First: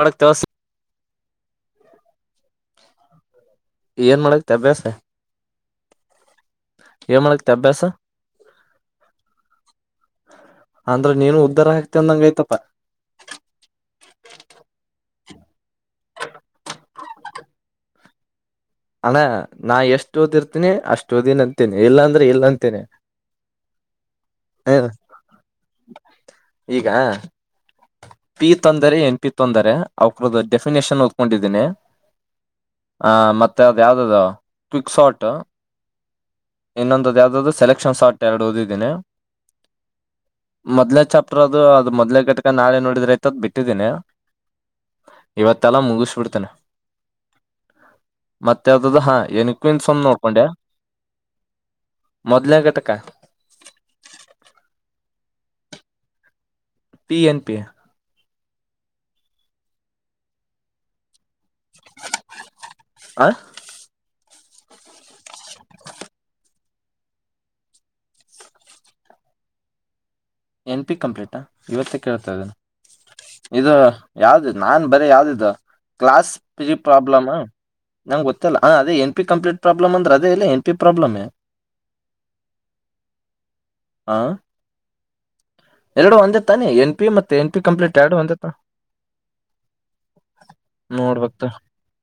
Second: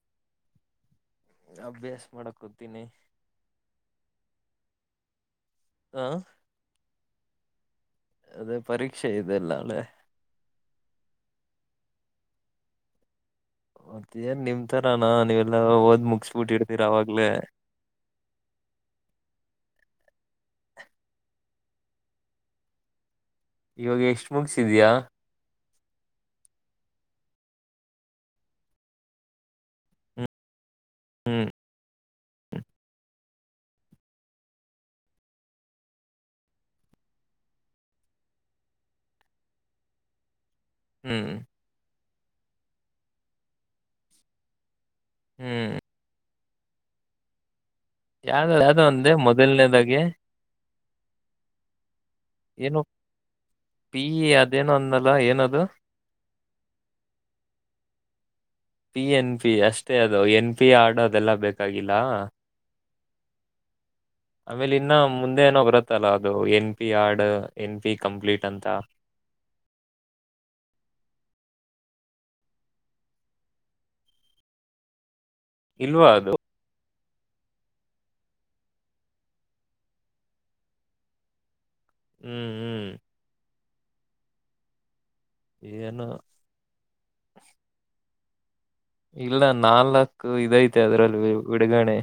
ಒಳಕ್ ತಸ ಅಭ್ಯಾಸ ಮಾಡಕ್ ಹತನಿ ಏನು ಮಾಡಗ ತ ಅಭ್ಯಾಸ ಹಾ ಮಾಡನ ತ ಅಭ್ಯಾಸ ಅದೇ ಪರೀಕ್ಷೆ ಇದೆಲ್ಲ ಅಳೆ ಅಂದ್ರೆ ನೀನು ಉದ್ಧಾರ ಆಗ್ತತಿ ಅಂದಂಗ ಐತಪ್ಪ ಮತ್ತ ನ್ ನಿಮತರಾನ ನೀವೆಲ್ಲಾ ಓದ್ ಮುಗಿಸಬಿಟ್ಟಿರ್ತೀರ ಅವವಾಗ್ಲೇ ಅಣ ನಾ ಎಷ್ಟು ಓದ್ಿರ್ತೀನಿ ಅಷ್ಟ ಓದಿನ ಅಂತೇನಿ ಇಲ್ಲಾಂದ್ರೆ ಇಲ್ಲ ಅಂತೇನೆಿ ಇವಾಗ ಎಷ್ಟು ಮುಗಿಸಿದ್ಯಾಾ ಈಗ ಪಿ ತೊಂದರೆ ಎನ್ ಪಿ ತೊಂದರೆ ಹ್ಮ್ ಅವ ಡೆಫಿನೇಷನ್ ಹ್ಮ್ ಓದಕೊಂಡಿದ್ದೀನಿ ಆ ಮ ಮತ್ತ ಅದ್ ಯಾವ್ದ್ದ ಕ್ವಿಕ್ ಶಾಟ್ ಇನ್ನೊಂದ ಯಾವ್ದದ್ ಸೆಲೆಕ್ಷನ್ ಆ್ಟಟ್ ಎರಡು ಓದಿದ್ದೀಿನಿ ಮೊದ್ಲ ಹ್ಮ್ ಚಾಪ್ಟರ್ ಅದು ಅದು್ ಮೊದ್ಲೆ ಘಟಕ ನಾಳೆ ನೋಡಿದ್ರೆ ಐತ ಅದ್ ಬಿಟ್ಟಿದ್ದೀನಿ ಹ್ಮ್ ಇವತ್ತೆಲ್ಲ ಮುಗಿಸ ಬಿಿಡ್ತಾನೆ ಯಾವ್ದ ಮತ್ತ ಯಾವ್ದೋ ಯಾವ್ದದ್ದ ಒಂದೆ ಹಾ ಮೊದಲನೇದಾಗೆ ಏಕ್್ವಿನ್ಸ್ಮ್ ನೋಡ್ಕೊಂಡ್ಯಾ ಮೊದ್ಲೇ ಗಟಕ ಪ ಅದೇನ ಅಂದಲ್ಲ ಏನದು P N P P N P ಅಷ್ಟೇ ಅದು ಎನ್ ಪಿ ಆಡೋದೆಲ್ಲ ಬೇಕಾಗಿಲ್ಲ ಆ ಆಮೇಲೆ ಇನ್ನ ಮುಂದೆ ಏನೋ ಬರತ್ತಲ್ಲ ಅದು ಎನ್ ಪಿ ಆರ್ಡ್ ಎನ್ ಪಿ ಕಂಪ್ಲೀಟ್ ಅಂತ ಎನ್ ಪಿ ಕಂಪ್ಲೀಟಾ ಇವತ್ತೇ ಕೇಳ್ತಾ ಇದದಾನಾ ಇದು ಯಾವ್ದ ನಾನ್ ಬರೀ ಯಾವ್ದದು ಇಲ್ವಾ ಕ್ಲಾಸ್ ಅದು ಪಿ ಪ್ರಾಬ್ಲಮ್ ನಂ್ ಗೊತ್ತಿಲ್ಲಾ ಅದೇ ಎನ್ ಪ ಕಂಪ್ೀಟ್ ಪ್ರಾಬ್ಲಮ ಅಂದ್ರೆ ಅೇ ಇಲ್ಲ ಎನ್ ಪಿ ಪ್ರಾಬ್ಲಮ್ ಹ್ಮ್ ಹ್ಮ್ ಹಾ ಏನು ಎರಡು ಒಂದೇತಾನ ಎನ್ ಪಿ ಮತ್ತ ಎನ್ ಪಿ ಕಂಪ್ಲೀಟ್ ಎರಡು ಒಂದೇತ್ತ ಇಲ್ಲ ನಾಲ್ಕು ಇದೈತೆ ಅದ್ರಲ್ಲಿ ನೋಡ್ಬೇಕಕ್ತ ಬಿಡುಗಣೆ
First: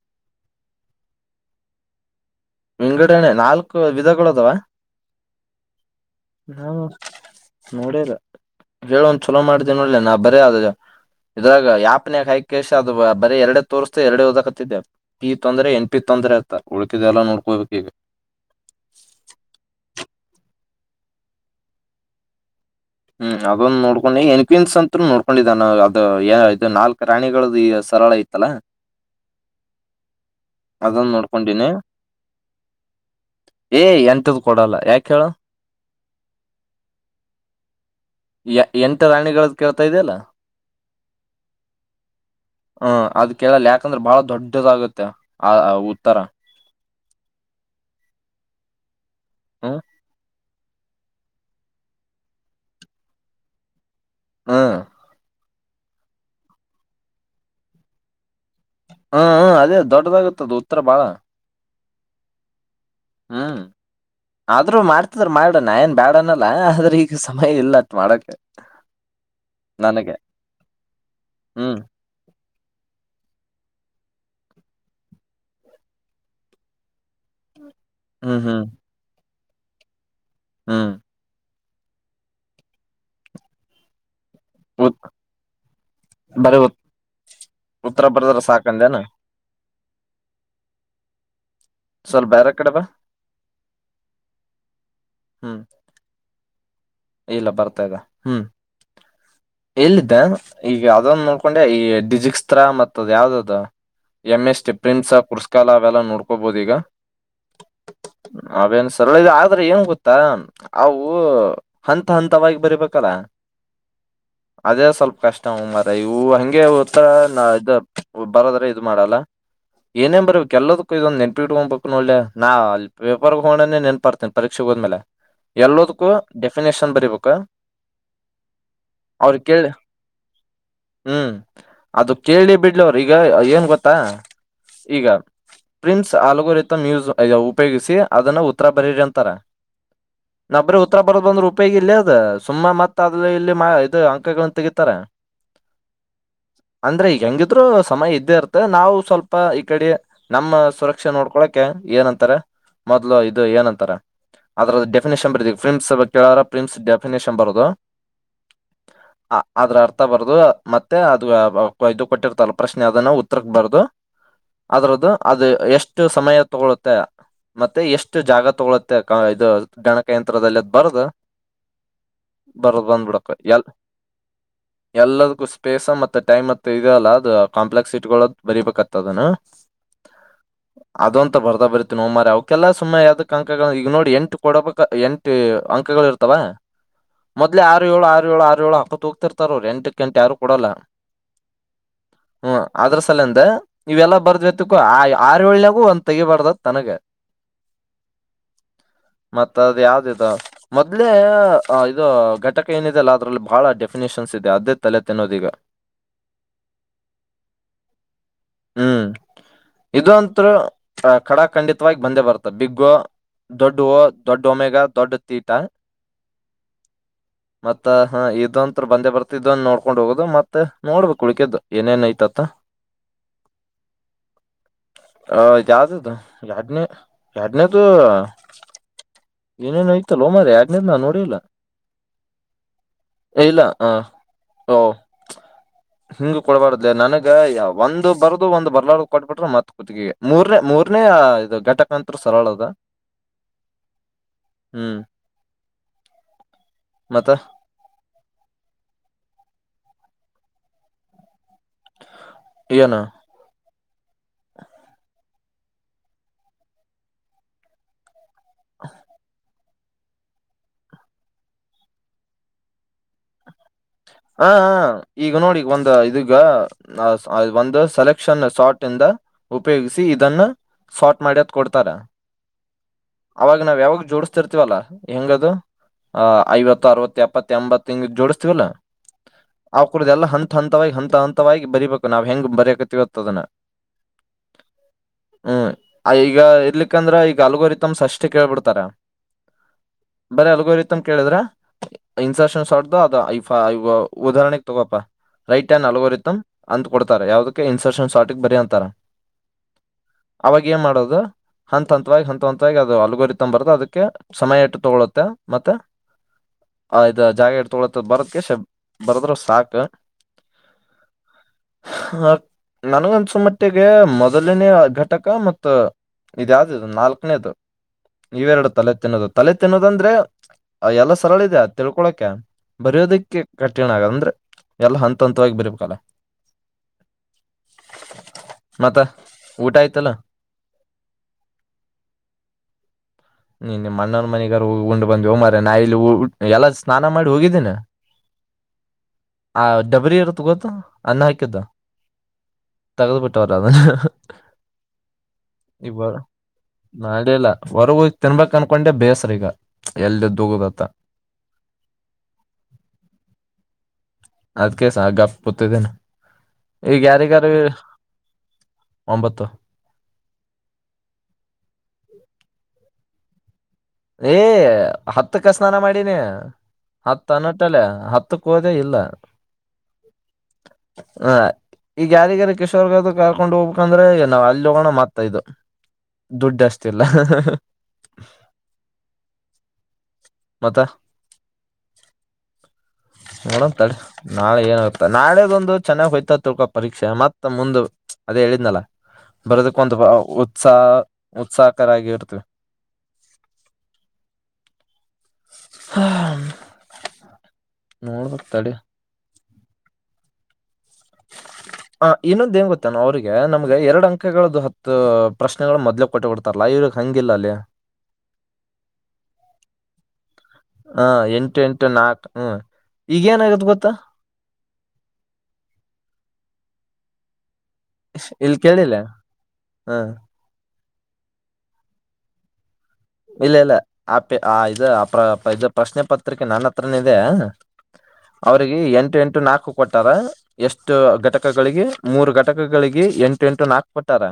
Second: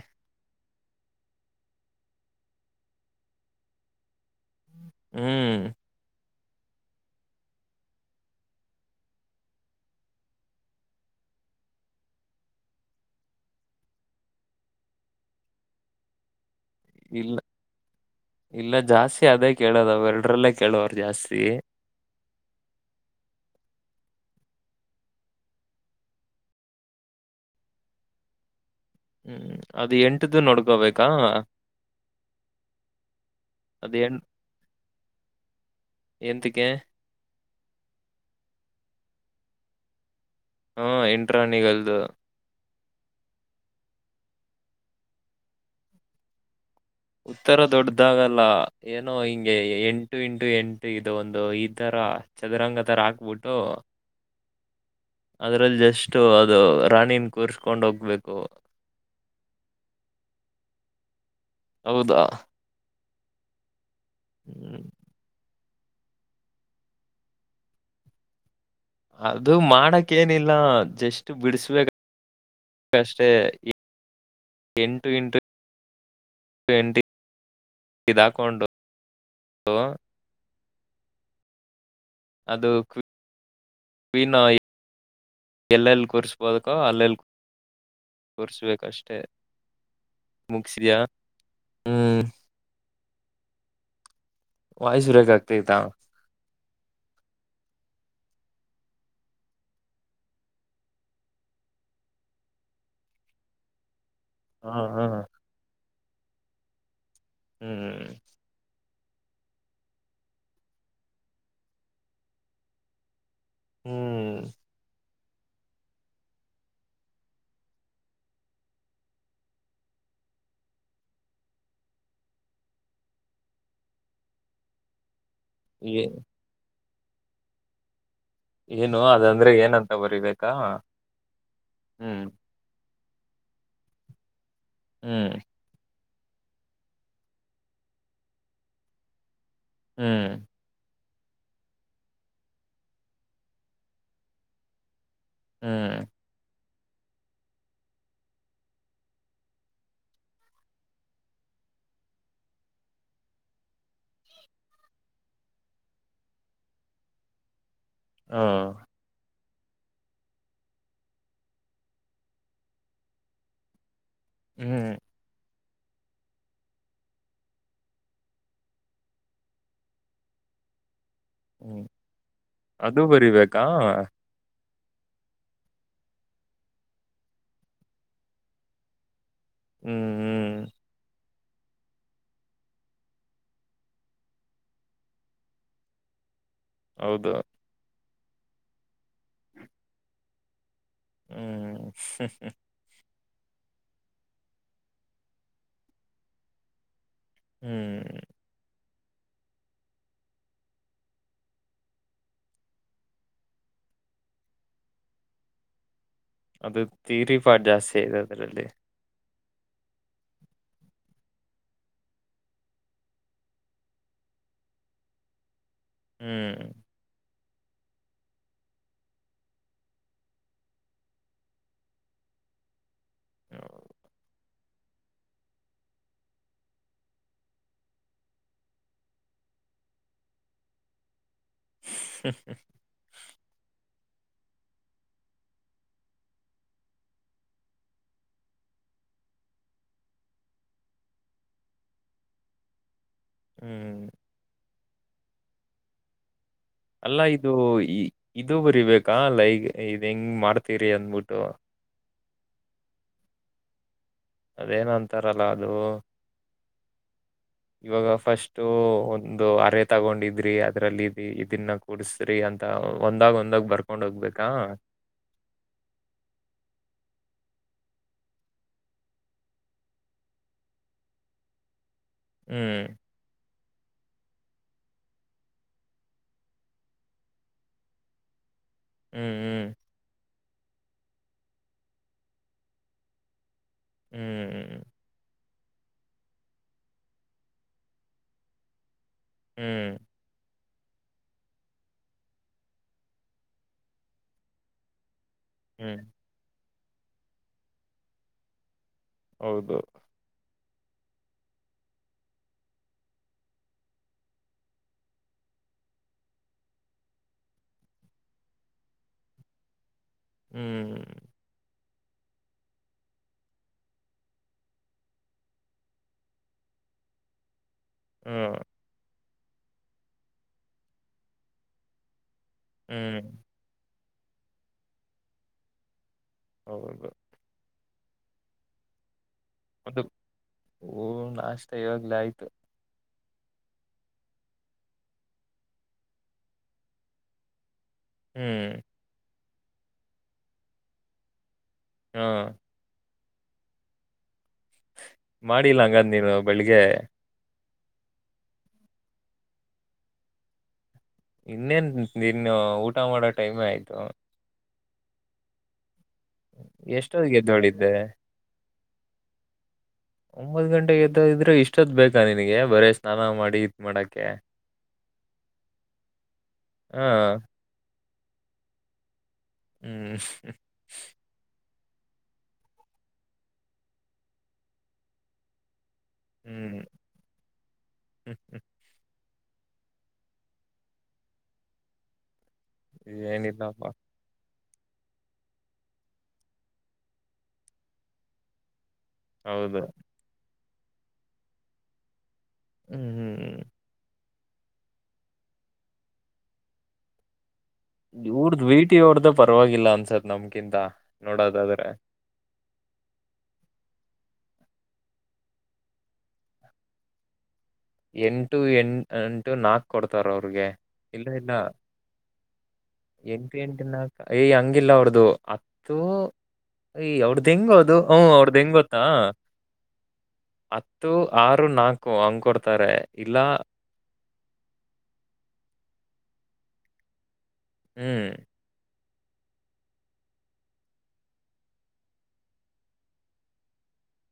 ವಿಂಗಡಣೆ ನಾಲ್ಕು ವಿಧಗಳು ಅದಾವ ಹ್ಮ್ ಹಾ ನೋಡದ ಹೇಳ ಒಂದ್ ಚಲೋ ಮಾಡಿದೆೆ ನೋಡಲಿ ನಾ ಬರೇ ಆದ ಇದ್ರಾಗ ಯಾಪ್ನ್ಯಕ ಹೈಕೇಶ ಅದು ಬರ ಎರಡೆ ತೋರಿಸಸ್ತೆ ಎರಡೆ ಹದಕತ್ತಿದ್ದೆ ಪಿ ತೊಂದ್ರರೆ ಎನ್ ಪಿ ತೊಂದರೆ ಆತ್ತ ಉಳಿತಿದೆ ಎಲ್ಲ ಇಲ್ಲ ನೋಡ್ಕೋಬೇಕ ಇವಿ ಇಲ್ಲ ಜಾಸ್ತಿ ಅದೇ ಕೇಳೋದ ಅವ ಎರಡ್ರಲ್ಲೇ ಕೇಳುವರು ಜಾಸ್ತಿ ಹ್ಮ್ ಅದೊಂದು ನೋಡ್ಕೊಂಡು ಎನ್ಕನ್ಸ್ ಅತ್ ನೋಡ್ಕೊಂಡಿದ್ದಾನ ಅದ ಇದು ನಾಲ್ಕ್ ರಾಣಿಗಳ ಸರಳ ಇತ್ತಲ್ಲಾ ಹ್ಮ್ ಅದು ಎಂಟ್ದ ನೋಡ್ಕೋಬೇಕಾ ಅದೊಂದ್ ನೋಡ್ಕೊಂಡಿನಿ ಅದು ಏ್ ಎಂಟ್ ಎಂತದ್ದ್ ಕೊಡಲ್ಲ ಯಾಕ ಹೇಳ ಎಂತಕ್ಕೆ ಯ ಎಂಟ ರಾಣಿಗಳ ಕೇಳ್ತಾ ಇದೆಯಲ್ಲ ಹಾ ಎಂಟ್ರಾಣಿಗಲ್ದು ಹ ಅದ ಕೇಳಲ್ಲ ಯಾಕಂದ್ರೆ ಬಹಳ ದೊಡ್ಡದಾಗುತ್ತೆ ಆ ಉತ್ತರ ಉತ್ತರ ದೊಡ್ಡ್ದಾಗಲ್ಲ ಏನೋ ಹಿಂಗೆ ಹ್ಮ್ ಎಂಟು ಇಂಟು ಎ ಎಂಟು ಇದು ಒಂದು ಈ ತರ ಚದುರಂಗ ತರ ಹಾಕ್ಬಿಟ್ಟು ಹ ಅದ್ರಲ್ಲಿ ಜಸ್ಟ್ ಅದು ರಾಣಿನ್ ಕೂರ್ಸ್ಕೊಂಡ್ ಹೋಗ್ಬೇಕು ಹ ಹ ಅದೇ ದೊಡ್ಡದಾಗತ್ತದ ಉತ್ತರ ಬಾಳ ಹೌದಾ ಹ್ಮ್ ಆದ್ರೂ ಹ್ಮ್ ಮಾಡ್ತ ಹ ಮಾಡಣ ಏನ್ ಬ್ಯಾಡನಲ್ಲ ಆದ್ರೆ ಈಗ ಸಮಯ ಇಲ್ಲ ಅಷ್ಟ ಮಾಡಕ ಅದು ಮಾಡಕ್ ಏನಿಲ್ಲ ಜಸ್ಟ್ ಹ್ಮ್ ಬಿಡಸ್ಬೇಕ ಅದಷ್ಟೇ ಎಂಟು ಇಂಟು ಪೆಂಟಿಂಗ್ ಇದ ಹ್ಮ್ ಹ್ಮ್ ಹಾಕೊಂಡು ಹಾ ಅದು [unintelligible] ಉತ್ ಎಲ್ಲೆಲ್ಲಿ ಬರೀ ಉತ್ ಕುರ್ಸ್ಬೋಕೋ ಅಲ್ಲೆಲ್ಲಿ ಉತ್ತರ ಬರ್ದ್ರ ಸಾಕಂದೇನ ತರ್ಸ್ಬೇಕಷ್ಟೆ ಮುಗಿಸಿದ್ಯಾ ಹ್ಮ್ ಸ್ವಲ್ಪ ಬೇರೆ ಕಡೆ ಬಾ ವಾಯ್ಸುರೇಜ ಹ್ಮ್ ಆಗ್ತೈತ ಇಲ್ಲ ಬರ್ತಾ ಇದೆ ಹ್ಮ್ ಎಲ್ಲಿದ್ದ ಈಗ ಅದನ್ನ ನೋಡ್ಕೊಂಡೆ ಈ ಡಿಜಿಕ್ಸ್ತ್ರ ಮತ್ತ ಅದ್ ಯಾವ್ದದ ಎಂಎಸ್ ಹಾ ಹಾ ಟಿಪ್ರಿನ್ಸ ಪುರಸ್ಕ ಅವೆಲ್ಲ ನೋಡ್ಕೋಬೋುದೀಗ ಹ್ಮ್ ಹ್ಮ್ ಅವೇನ್ ಸರಳ ಇದು ಆದ್ರೆ ಏನ್ ಗೊತ್ತಾ ಅವು ಹಂತ ಹಂತವಾಗಿ ಬರಿಬೇಕಲ್ಲ. ಹ್ಮೂ ಅದೇ ಸ್ವಲ್ಪ ಕಷ್ಟ ಹು ಮರಾಯ ಇವ್ ಹಂಗೆ ಓತ್ತಿ ಇ ಬರದ್ರೆ ಇದು ಮಾಡಲ್ಲ. ಏನೇನ್ ಬರಿಬೇಕ್ ಎಲ್ಲದಕ್ಕೂ ಇದಂದು ನೆನ್ಪಿಟ್ಕೋಗ್ಬೇಕ್ ನೋಡ ಲೇ ನಾ ಪೇಪರ್ ತೋಣನೇ ನೆನ್ಪರ್ತೇನಿ ಪರೀಕ್ಷೆ ಹೋದ್ಮೇಲೆ ಎಲ್ಲೋದಕ್ಕೂ ಏ- ಡೆಫಿನೇಶನ್ ಬರೀಬೇಕು. ಏನು ಅವ್ರ ಅದಂದ್ರೆ ಕೇಳಿ ಏನಂತ ಬರಿಬೇಕಾ ಹ್ಮ್ ಅದು ಹ್ಮ್ ಕೇಳಿ ಬಿಟ್ಟ್ ಇಲ್ಲ ಅವ್ರ್ ಈಗ ಏನ್ ಗೊತ್ತಾ ಈಗ ಹ್ಮ್ ಪ್ರಿನ್ಸ್ ಆಲಗೊರಿತಮ್ ಮ್ಯೂಸ್ ಅಯೊ ಉಪಯೋಗಿಸಿ ಅದನ್ನ ಉತ್ತರ ಬರೀರಿ ಅಂತಾರೆ. ಹ್ಮ್ ನಾ ಬರೀ ಉತ್ತರ ಬರದ್ ಬಂದ್ರೆ ಉಪಯೋಗಿ ಇಲ್ಲ ಅದ ಸುಮ್ಮ ಮತ್ತ ಅಲ್ಲಿ ಇಲ್ಲಿ ಇದು ಅಂಕಗಳನ್ನ ತೆಗೀತಾರೆ. ಹ್ಮ್ ಅಂದ್ರೆ ಈಗ ಹೆಂಗಿದ್ರು ಸಮಯ ಇದ್ದೇ ಇರ್ತ್ತ ನಾವು ಸ್ವಲ್ಪ ಈ ಕಡೆ ನಮ್ಮ ಸುರಕ್ಷೆ ನೋಡ್ಕೊಳಕೆ ಏನಂತಾರೆ ಮೊದ್ಲು ಇದು ಏನಂತಾರ ಅದ್ರದ್ ಡೆಫಿನೇಷನ್ ಬರ್ದಿವಿ ಪ್ರಿಮ್ಸ್ ಕೇಳಾರ ಪ್ರಿನ್ಸ್ ಡೆಫಿನೇಷನ್ ಬರದು ಹಾ ಅ ಆದ್ರ ಅರ್ಥ ಬರ್ದು ಮತ್ತೆ ಅದು ಇದು ಕೊಟ್ಟಿರ್ತಾರಲ್ಲ ಪ್ರಶ್ನೆ ಅದನ ಉತ್ತರಕ್ ಬರ್ದು ಹ್ಮ್ ಅದ್ರದ್ದು ಅದು ಎಷ್ಟು ಸಮಯ ತಗೊಳ್ಳುತ್ತೆ ಮತ್ತೆ ಎಷ್ಟು ಜಾಗ ತಗೊಳುತ್ತೆ ಇದು ಗಣಕ ಯಂತ್ರದಲ್ಲಿ ಅದ್ ಬರದು ಹ್ಮ್ ಬರದ್ ಅದು ಬಂದ್ಬಿಡಕ್ ಎಲ್ ಬರಿಬೇಕಾ [inaudible] ಎಲ್ಲದಕ್ಕೂ ಸ್ಪೇಸ್ ಮತ್ತೆ ಟೈಮ್ ಮತ್ತ ಇದಲ್ಲ ಅದು ಕಾಂಪ್ಲೆಕ್ಸ್ ಸಿಟಿಗಳ ಬರೀಬೇಕಂತ್ತ ಅದನ ಹ್ಮ್ ಹ್ಮ್ ಅದು ಅಂತ ಬರ್ದ ಬರಿತಿನಿ ನೋ ಮಾರಾಯ್ ಅವಕ್ಕೆಲ್ಲ ಸುಮ್ಮನೆ ಯಾದಕ್ಕಂಕ ಈಗ ನೋಡಿ ಎಂಟ್ ಕೊಡಬೇಕ ಎಂಟ್ ಟಿ ಅಂಕಗಳು ಇರ್ತಾವ. ಹೌದು ಮೊದಲೇ ಆರು ಏಳು ಆರು ಏಳು ಆರು ಏಳು ಅಂತ ತೂಗ್ತಿರ್ತಾರ್ ಅವ್ರು ಎಂಟಕ್ಕೆಂಟು ಯಾರು ಕೊಡೋಲ್ಲ. ಹ್ಮ ಅದ್ರ ಸಲಂದ ಇವೆಲ್ಲಾ ಬರ್ದ್ವಿತಿಕ್ಕೂ ಆ ಆರ್ ಏಳ್ನಾಗು ಒಂದ್ ತೆಗಿಬಾರ್ದ್ಂತ್ ನನಗೆ. ಹ್ಮಞ ಮತ್ತ ಅದ್ ಯಾವ್ದ್ ಇದು ಮೊದ್ಲೇ ಅ ಇದು ಘಟಕ ಏನಿದೆಲ್ಲ ಅದರಲ್ಲಿ ಬಹಳ ಡೆಫಿನೇಷನ್ಸ್ ಇದೆ ಅದೇ ತಲೆ ತಿನ್ನೋದ್ ಈಗ. ಅದು ತಿಯರಿ ಪಾರ್ಟ್ ಜಾಸ್ತಿ ಆದೆ ಅದರಲ್ಲಿ. ಹ್ಮ್ ಇದಂತೂ ಖಡ ಖಂಡಿತವಾಗಿ ಬಂದೇ ಬರ್ತ ಬಿಗ್ ಓ ದೊಡ್ಡ ಓ ದೊಡ್ಡ ಒಮೆಗ ದೊಡ್ಡ ತೀಟ. ಹ್ಮ್ ಮತ್ತ ಹಾ ಇದೊಂತ್ರ ಬಂದೇ ಬರ್ತಿದ್ದ್ ನೋಡ್ಕೊಂಡ್ ಹೋಗೋದು ಮತ್ತೆ ನೋಡ್ಬೇಕು ಉಳಿಕದು ಏನೇನ್ ಐತಂತ. [inaudible] ಹ ಹ ಯಾವ್ದುದು ರೆಡ್ ಮಿ ರೆಡ್ ಮಿ ದೂ ಏನೇನೊ ಐತಲ್ಲ ಹೋ ಮಾರಾಯ್ ಆಗ್ನದ ನೋಡಿಲ್ಲ. ಹ ಏ ಇಲ್ಲ ಹ ಓ. ಹಿಂಗ ಕೊಡ್ಬಾರ್ದಲೇ ನನಗ ಒಂದ್ ಬರ್ದು ಒಂದ್ ಬರ್ಲಾರ್ದು ಕೊಡ್ಬಿಟ್ರ ಮತ್ ಮೂರ್ನೇ ಮೂರ್ನೇ ಇದು ಘಟಕ ಅಂತ್ರ ಸರಳದ. ಹ್ಮ್ ಹ್ಮ್ ಅಲ್ಲ ಮತ್ತ ಇದು ಇದು ಬರಿಬೇಕಾ ಅಲ್ಲ ಈಗ ಇದ್ ಹೆಂಗ್ ಮಾಡ್ತೀರಿ ಅಂದ್ಬಿಟ್ಟು ಇಏನು ಅದೇನ ಅಂತಾರಲ್ಲ ಅದು ಇವಾಗ ಫಸ್ಟ್ ಒಂದು ಅರೆ ತಗೊಂಡಿದ್ರಿ ಅದ್ರಲ್ಲಿ ಇದನ್ನ ಕೂಡಸ್ರಿ ಅಂತ ಒಂದಾಗ ಒಂದಾಗ ಬರ್ ಹ ಈಗ ನೋಡಿಗ ಒಂದ ಇದಗ ಒಂದು ಸೆಲೆಕ್ಷನ್ ಶಾರ್ಟ್ ಇಂದ ಉಪಯೋಗಿಸಿ ಇದನ್ನ ಸಾರ್ಟ್ ಮಾಡ್ಯದ ಕೊಡ್ತಾರ ಹ್ಮ್ ಅವಾಗ ನಾವ್ ಯಾವಾಗ ಜೋಡಿಸಸ್ತಿರ್ತಿೀವಲ್ಲಾ ಹೆಂಗದು ಆ ಐವತ್ತು ಅರವತ್ತು ಎಪ್ಪತ್ತ ಎಂಬತ್ತ್ತುಂಗ ಜೋಡಿಸ್ತಿೀವಲ್ಲಾ ಹ್ಮ್ ಹ್ಮ್ ಆ ಕುೂಡ್ದು ಎಲ್ಲ ಹಂತ ಹಂತವಾಗಿ ಹಂತ ಹಂತವಾಗಿ ಬರಿೀಬೇಕು ನಾವ್ ಹೆಂಗ ಬರಯಕತಿವತ್ತದನ್ನ ಹ್ಮ್ ಹ್ಮ್ ಈಗ ಇರ್ಲಿಕ್ಕಂದ್ರ ಈಗ ಅಲ್ಗೋರಿ ತಮ್ಸ್ ಅಷ್ಟ ಕೇಳ್ಬಿಡ್ತಾರ.. ಹ್ಮ್.. ಬರ ಅಲ್ಗೋತ ಕೇಳಿದ್ರ ಇನ್ಸಷನ್ ಶ್ದ ಅ.. ಇ ಉದಾಹರಣೆಗೆ ತಗೋ ರೈಟ್ ಆ್ಯಂಡ್ ಹ್ಮ್ ಅಲ್ಗೋ ಇತ್ತ ಅಂತ ಕೊಡ್ತಾರೆ ಯಾವದಕ್ಕೆ ಇನ್ಸರ್ಷನ್ ಶಾರಟಿಕ್ ಬರಿ ಅಂತಾರ. ಹೌದು ಅವಾಗ ಏನ್ ಮಾಡೋದು ಹಂತ ಹಂತವಾಗಿ ಹಂತ ಹಂತವಾಗಿ ಅದು ಅಲಗುರಿ ತೊ್ ಬರದು ಅದಕ್ಕೆ ಸಮಯ ಇಟ್ಟು ತಗೊಳುತ್ತೆ ಮತ್ತೆ ಆದು ಜಾಗೆ ತೊಳತದ ಬರದಕೇಶ ಬರದ್ರು ಸಾಕು ಹ್ಮ್ ಹ ನನಗನ್ಸುಮಟ್ಟಿಗೆ ಮೊದಲನೇ ಘಟಕ ಮ ಇದ ಯಾವ್ದ ಇದು ನಾಲ್ಕನೇ ಅದು.. ಹ್ಮ್ ನೀವೆರಡು ತಲೆ ತಿನ್ನೋದು ತಲೆ ತಿನ್ನೋದಂದ್ರೆ ಎಲ್ಲ ಸರಳ ಇದೆ ತಿಳ್ಕೊಳಕೆ. ಹ್ಮ್ ಬರಯೋದಕ್ಕೆ ಕಠಿಣ ಆಗದ ಅಂದ್ರೆ ಎಲ್ಲ ಹಂತ ಹಂತವಾಗಿ ಬರಿಬೇಕಲ್ಲ. ಹೌದು.. ಮತ್ತ ಊಟ ಆಯ್ತಲ್ಲ. ಹಓ ನಾಷ್ಟ ಇವಾಗ್ಲೇ ಆಯ್ತು. ನೀ ನಿಮ್ಮ ಅಣ್ಣನ ಮನೆಗಾರ ಹೋಗೊಂಡು ಬಂದ್ ಹೋ ಮರ ನಾ ಇಲ್ಲಿ ಎಲ್ಲ ಸ್ನಾನ ಮಾಡಿ ಹೋಗಿದ್ದೀನ.. ಹ್ಮ್ ಆ ಡಬ್ಬರಿ ಇರುತ್ತ ಗೊತ್ತು ಅನ್ನ ಹಾಕಿದ್ದ ಹಾ ತಗದುಪಟ್ಟವರ ಮಾಡಿಲ್ಲ ಇಬ ಹಂಗದ್ ನೀನು ಬೆಳಿಗ್ಗೆ ನಾಳಲ್ಲ ಹೊರ್ಗೂ ತಿನ್ಬೇಕಕ್ ಅನ್ಕೊಂಡೆ ಬೇಸ್ರ ಈಗ ಎಲ್ಲಿ ೂಗುದತ್ತ ಇನ್ನೇನ್ ಇನ್ನು ಊಟ ಮಾಡೋ ಟೈಮೆ ಆಯ್ತು.. ಅದ್ಕೆ ಸ ಗಪ್ ಕುತಿದಿನಿ ಈಗ ಎಷ್ಟೊತ್ತಿಗೆ ಯಾರಿಗಾರ ಎದ್ದೋಳಿದ್ದೆ ಒಂಬತ್ತು ಒಂಬತ್ ಗಂಟೆಗೆ ಎದ್ದ ಇದ್ರೆ ಇಷ್ಟೊತ್ತು ಬೇಕಾ ನಿನಗೆ ಬರೆ ಸ್ನಾನ ಮಾಡಿ ಮಾಡಕ್ಕೆ ಏ ಹತ್ತಕ್ಕ ಸ್ನಾನ ಮಾಡಿನಿ ಹಾ ಹತ್ತ ಅನಕ್ ಇಟ್ಟಲ್ಲೆ ಹತ್ತುಕ್ಕ ಹೋದೇ ಇಲ್ಲ ಹ್ಮ್ ಹ ಈಗ ಯಾರಿಗ್ಯಾರ ಕಿಶೋರ್ ಗೆ ಕರ್ಕೊಂಡ್ ಹೋಗಬೇಕಂದ್ರೆ ನಾವು ಅಲ್ಲಿ ಹೋಗಣ ಮಾತ್ತ ಇದು ದುಡ್ಡ ಅಷ್ಟಲ್ಲ ಹ ಹ ಹ್ಮ್ ಹ್ಮ್ ಮತ್ತ ಹಾ ನೋಡಮ್ ಏನಿಲ್ಲಪ್ಪ ತಡಿರಿ ನಾಳೆ ಏನಾಗ್ತದ ನಾಳದೊಂದು ಚೆನ್ನಾಗ ಹೋಯ್ತಾ ತಿಳ್ಕೊ ಪರೀಕ್ಷೆ ಮತ್ತ ಮುಂದ ಅದೇ ಹೇಳಿದ್ನಲ್ಲಾ ಹೌದು ಬರೆಯೊದಕ್ಕ ಒಂದು ಉತ್ಸಾಹ ಉತ್ಸಾಹಕರ ಆಗಿ ಇರ್ತವಿ ಹ್ಮ್ ಹ್ಮ್ ಹ್ಮ್ ಹ ಇವರದ್ ವಿಟಿ ಅದು ಪರವಾಗಿಲ್ಲ ಅನ್ಸತ್ ನಮ್ಕಿಂತ ನೋಡೋದಾದ್ರೆ ಇನ್ನೊಂದು ಏನ್ ಗೊತ್ತಾ ಅಣ್ಣ ಅವ್ರಿಗೆ ನಮ್ಗೆ ಎರಡು ಅಂಕಗಳ ಹತ್ತು ಪ್ರಶ್ನೆಗಳು ಮೊದ್ಲೆ ಕೊಟ್ಟ ಬಿಡ್ತಾರಲ ಇವ್ರಿಗಿ ಹಂಗಿಲ್ಲ ಅಲ್ಲಿ ಎಂಟು ಎಂಟು ನಾಕು ಕೊಡ್ತಾರ ಅವ್ರಿಗೆ ಹ್ಮ ಇಲ್ಲ ಇಲ್ಲ ಎಂಟು ಎಂಟು ನಾಕು ಹ್ಮ್ ಎಂಟು ಈಗೇನಾಗತ್ ಎಂಟ ಗೊತ್ತಾ ನಾಕ ಯೇ ಹಂಗಿಲ್ಲ ಅವ್ರ್ ದು ಹತ್ತು ಏಯ್ ಅವ್ರ್ ದ ಹೆಂಗೊ ಬ್ರೊ ಇಲ್ ಅವರದು ಹೆಂಗ್ ಕೇಳಿಲ್ಲ ಗೊತ್ತಾ ಹ ಹತ್ತು ಆರು ನಾಲ್ಕು ಹಂಗ ಕೊಡ್ತಾರೆ ಇಲ್ಲ ಇಲ್ಲ ಆಪ ಆ ಇದು ಅ ಇ ಪ್ರಶ್ನೆ ಪತ್ರಿಕೆ ನನ್ನ ಹತ್ರನೆ ಇದೆ ಹ್ಮ ಅವ್ರಿಗೆ ಎಂಟು ಎಂಟು ನಾಲ್ಕು ಕೊಟ್ಟಾರ ಎಷ್ಟು ಘಟಕಗಳಿಗೆ ಮೂರು ಘಟಕಗಳಿಗೆ ಎಂಟು ಎಂಟು ನಾಕು ಕೊಟ್ಟಾರ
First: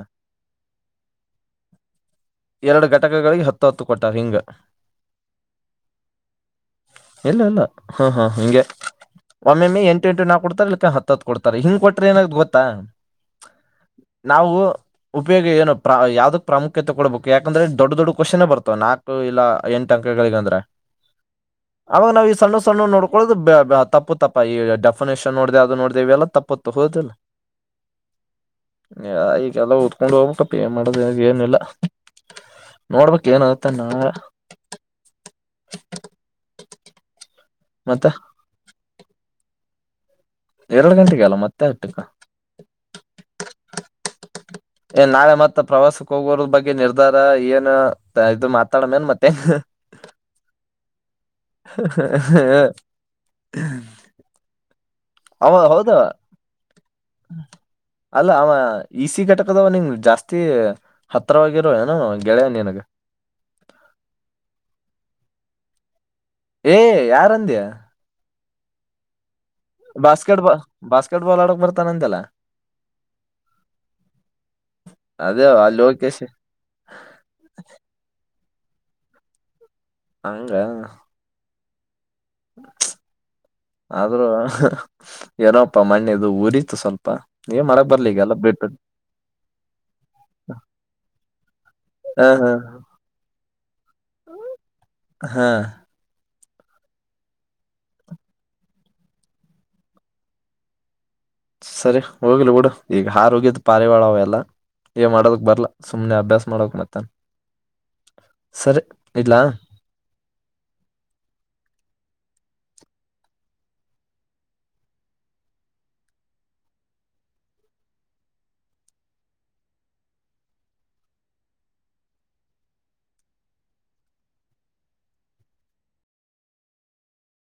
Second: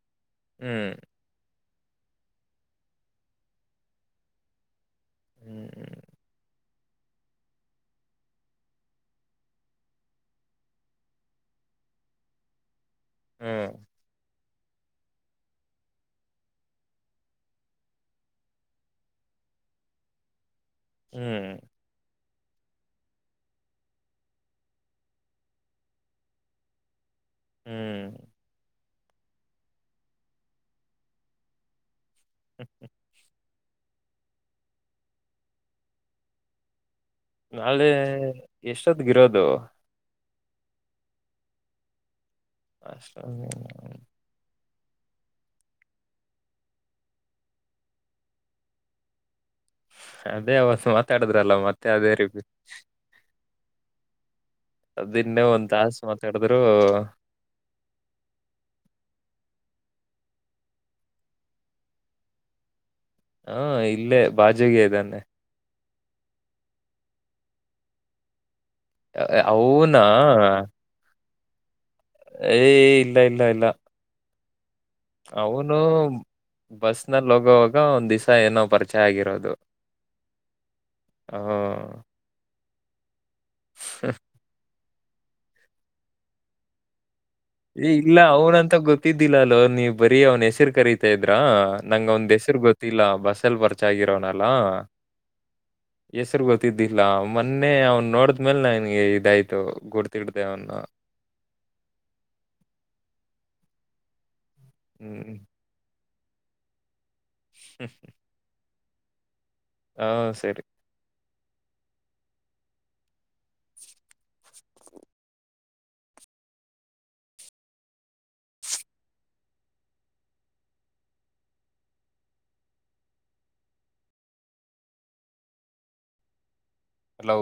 ಹ್ಮ್ ಎರಡು ಘಟಕಗಳಿಗೆ ಹತ್ತು ಹತ್ತು ಕೊಟ್ಟರಿಂಗ್ ಹ್ಮ್್ಮ ಇಲ್ಲ ಇಲ್ಲ ಹಾ ಹಾ ಹಂಗೆ ಒಮ್ಮೆಮ್ಮೆ ಎಂಟುಂುಾ ಕೊಡ್ತ ಇಲ್ಲಕ್ಕ ಹತ್ ಕೊಡ್ತಾರೆ ಹಿಂಗ ಕೊ್ರರಿಏನ ಗೊಾ ಹ್ಮ್ ನಾವು ಉಪಯೋಗ ಏನು ಯಾವ್ದ ಪ್ರಾಮುಖ್ಯತೆ ಕೊಡಬೇಕು ಯಾಕಂದ್ರೆ ದೊಡ್ಡ ದೊಡ್ಡ ಕ್ವಶನ್ೇ ಬರ್ತವೆ ನಾಲ್ಕು ಇಲ್ಲ ಎಂಟು ಅಂಕಗಳಿಗೆ ಅಂದ್ರೆ ಹ್ಮ್ ಅವಾಗ ನಾವವು ಈ ಸಣ್ಣ ಸಣ್ಣ ನೋಡ್ಕೊಳ್ಳೋದು ತಪ್ಪು ತಪ್ಪಾ ಈ ಡೆಫಿನೇಷನ್ ನೋಡ್ದ ಅದು ನೋಡ್ದೇವಿ ಎಲ್ಲ ತಪ್ಪು ಹೋ ಹ ಹ್ಮ್ ಈಗಲ್ಲ ದ್ಕೊಂಡ್ ಹೋಗ್ಬೇಕಪ್ಪ ಮಾಡದ ಏನಿಲ್ಲಲ್ಲ ಹ್ಮ್ ನೋಡ್ಬಕ್ ಏನಾಗತಣ [unintelligible] ನಾಳೆ ಮತ್ತೆ ಎಷ್ಟೊದಗಿರೋದು ಎರಡು ಗಂಟೆಗೆ ಅಲ್ಲ ಮತ್ತೆ ಆಟ್ಟಕ್ಕ ಅಷ್ಟ [unintelligible] ಏ ನಾವೆ ಮತ್ತತ್ ಪ್ರವಾಸಕ್ಕೆ ಹೋಗೋರದ ಬಗ್ಗೆ ನಿರ್ಧಾರ ಏನು ಇದು ಮಾತಾಡ ಮೇನ್ ಮತ್ತೆ ಅದೇ ಹೊಸ ಮಾತಾಡುದ್ರಲ್ಲ ಮತ್ತೆ ಅದೇ ರೀ ಬಿ ಹ ಅದಿನ್ನೇ ಒಂದ್ ತಾಸ ಮಾತಾಡಿದ್ರು ಹ ಅಲ್ಲ ಅವ ಇಸ ಘಟಕದವ ನಿಂಗ ಜಾಸ್ತಿ ಹತ್ತರವಾಗಿರುವ ಏನೋ ಗೆಳೆಯನ್ನಗ ಹಾ ಇಲ್ಲೇ ಬಾಜಿಗೆ ಇದೇನ ನಾ. ಏ ಯಾರಂದ್ಯಾ. ಅವನಾ. ಬಾಸ್ಕೆಟ್ ಬಾಲ್ ಬಾಸ್ಕೆಟ್ ಬಾಲ್ ಆಡಕ್ ಬರ್ತಾನಂದಲ್ಲ. ಏ ಇಲ್ಲ ಇಲ್ಲ ಇಲ್ಲ. ಅದೇ ಅವನು ಅಲ್ಲಿ ಹೋಗಕೇಶಿ ಬಸ್ನಲ್ಲಿ ಹೋಗೋವಾಗ ಒಂದ್ ದಿವ್ಸ ಏನೋ ಪರಿಚಯ ಆಗಿರೋದು. ಹಂಗ. ಹಾ. ಆದ್ರೂ ಏನೋಪ್ಪ ಮಣ್ಣದು ಉರಿತು ಸ್ವಲ್ಪ. ಏನ್ ಏ ಮಾಡಕ್ ಬರ್ಲಿ ಇಲ್ಲ ಈಗೆಲ್ಲ ಅವ್ನ ಅಂತ ಬಿಟ್ಬಿಟ್ ಗೊತ್ತಿದ್ದಿಲ್ಲ ಅಲ್ಲೋ ನೀವು ಬರೀ ಅವ್ನ್ ಹೆಸರು ಕರೀತಾ ಇದ್ರ ನಂಗ ಹಾ ಅವಂದ್ ಹಾ ಹೆಸರು ಗೊತ್ತ. ತ್ತಿಲ್ಲ ಬಸ್ಸಲ್ಲಿ ಪರಿಚಯ ಆಗಿರೋನಲ್ಲಾ. ಹಾ. ಹೆಸರು ಗೊತ್ತಿದ್ದಿಲ್ಲ ಮೊನ್ನೆ ಅವನ್ ನೋಡಿದ್ಮೇಲ್ ನನ್ಗೆ ಇದಾಯ್ತು ಗುಡ್ತಿಡ್ದ ಅವನ್ನ. ಸರಿ ಹೋಗ್ಲ್ಲ ಬಿಡು ಈಗ ಹಾರೋಗಿದ್ ಪಾರಿವಾಳ ಅವ ಎಲ್ಲ ಏ ಹ್ಮ್ ಮಾಡೋದಕ್ ಬರ್ಲಾ. ಸುಮನೆ ಅಭ್ಯಾಸ ಮಾಡ ಬೇಕ್ ಮತ್ತೆನ್. [unintelligible] ಸರಿ ಇಡ್ಲಾ. ಹಾ ಸರಿ. [unintelligible] ಹಲೋ.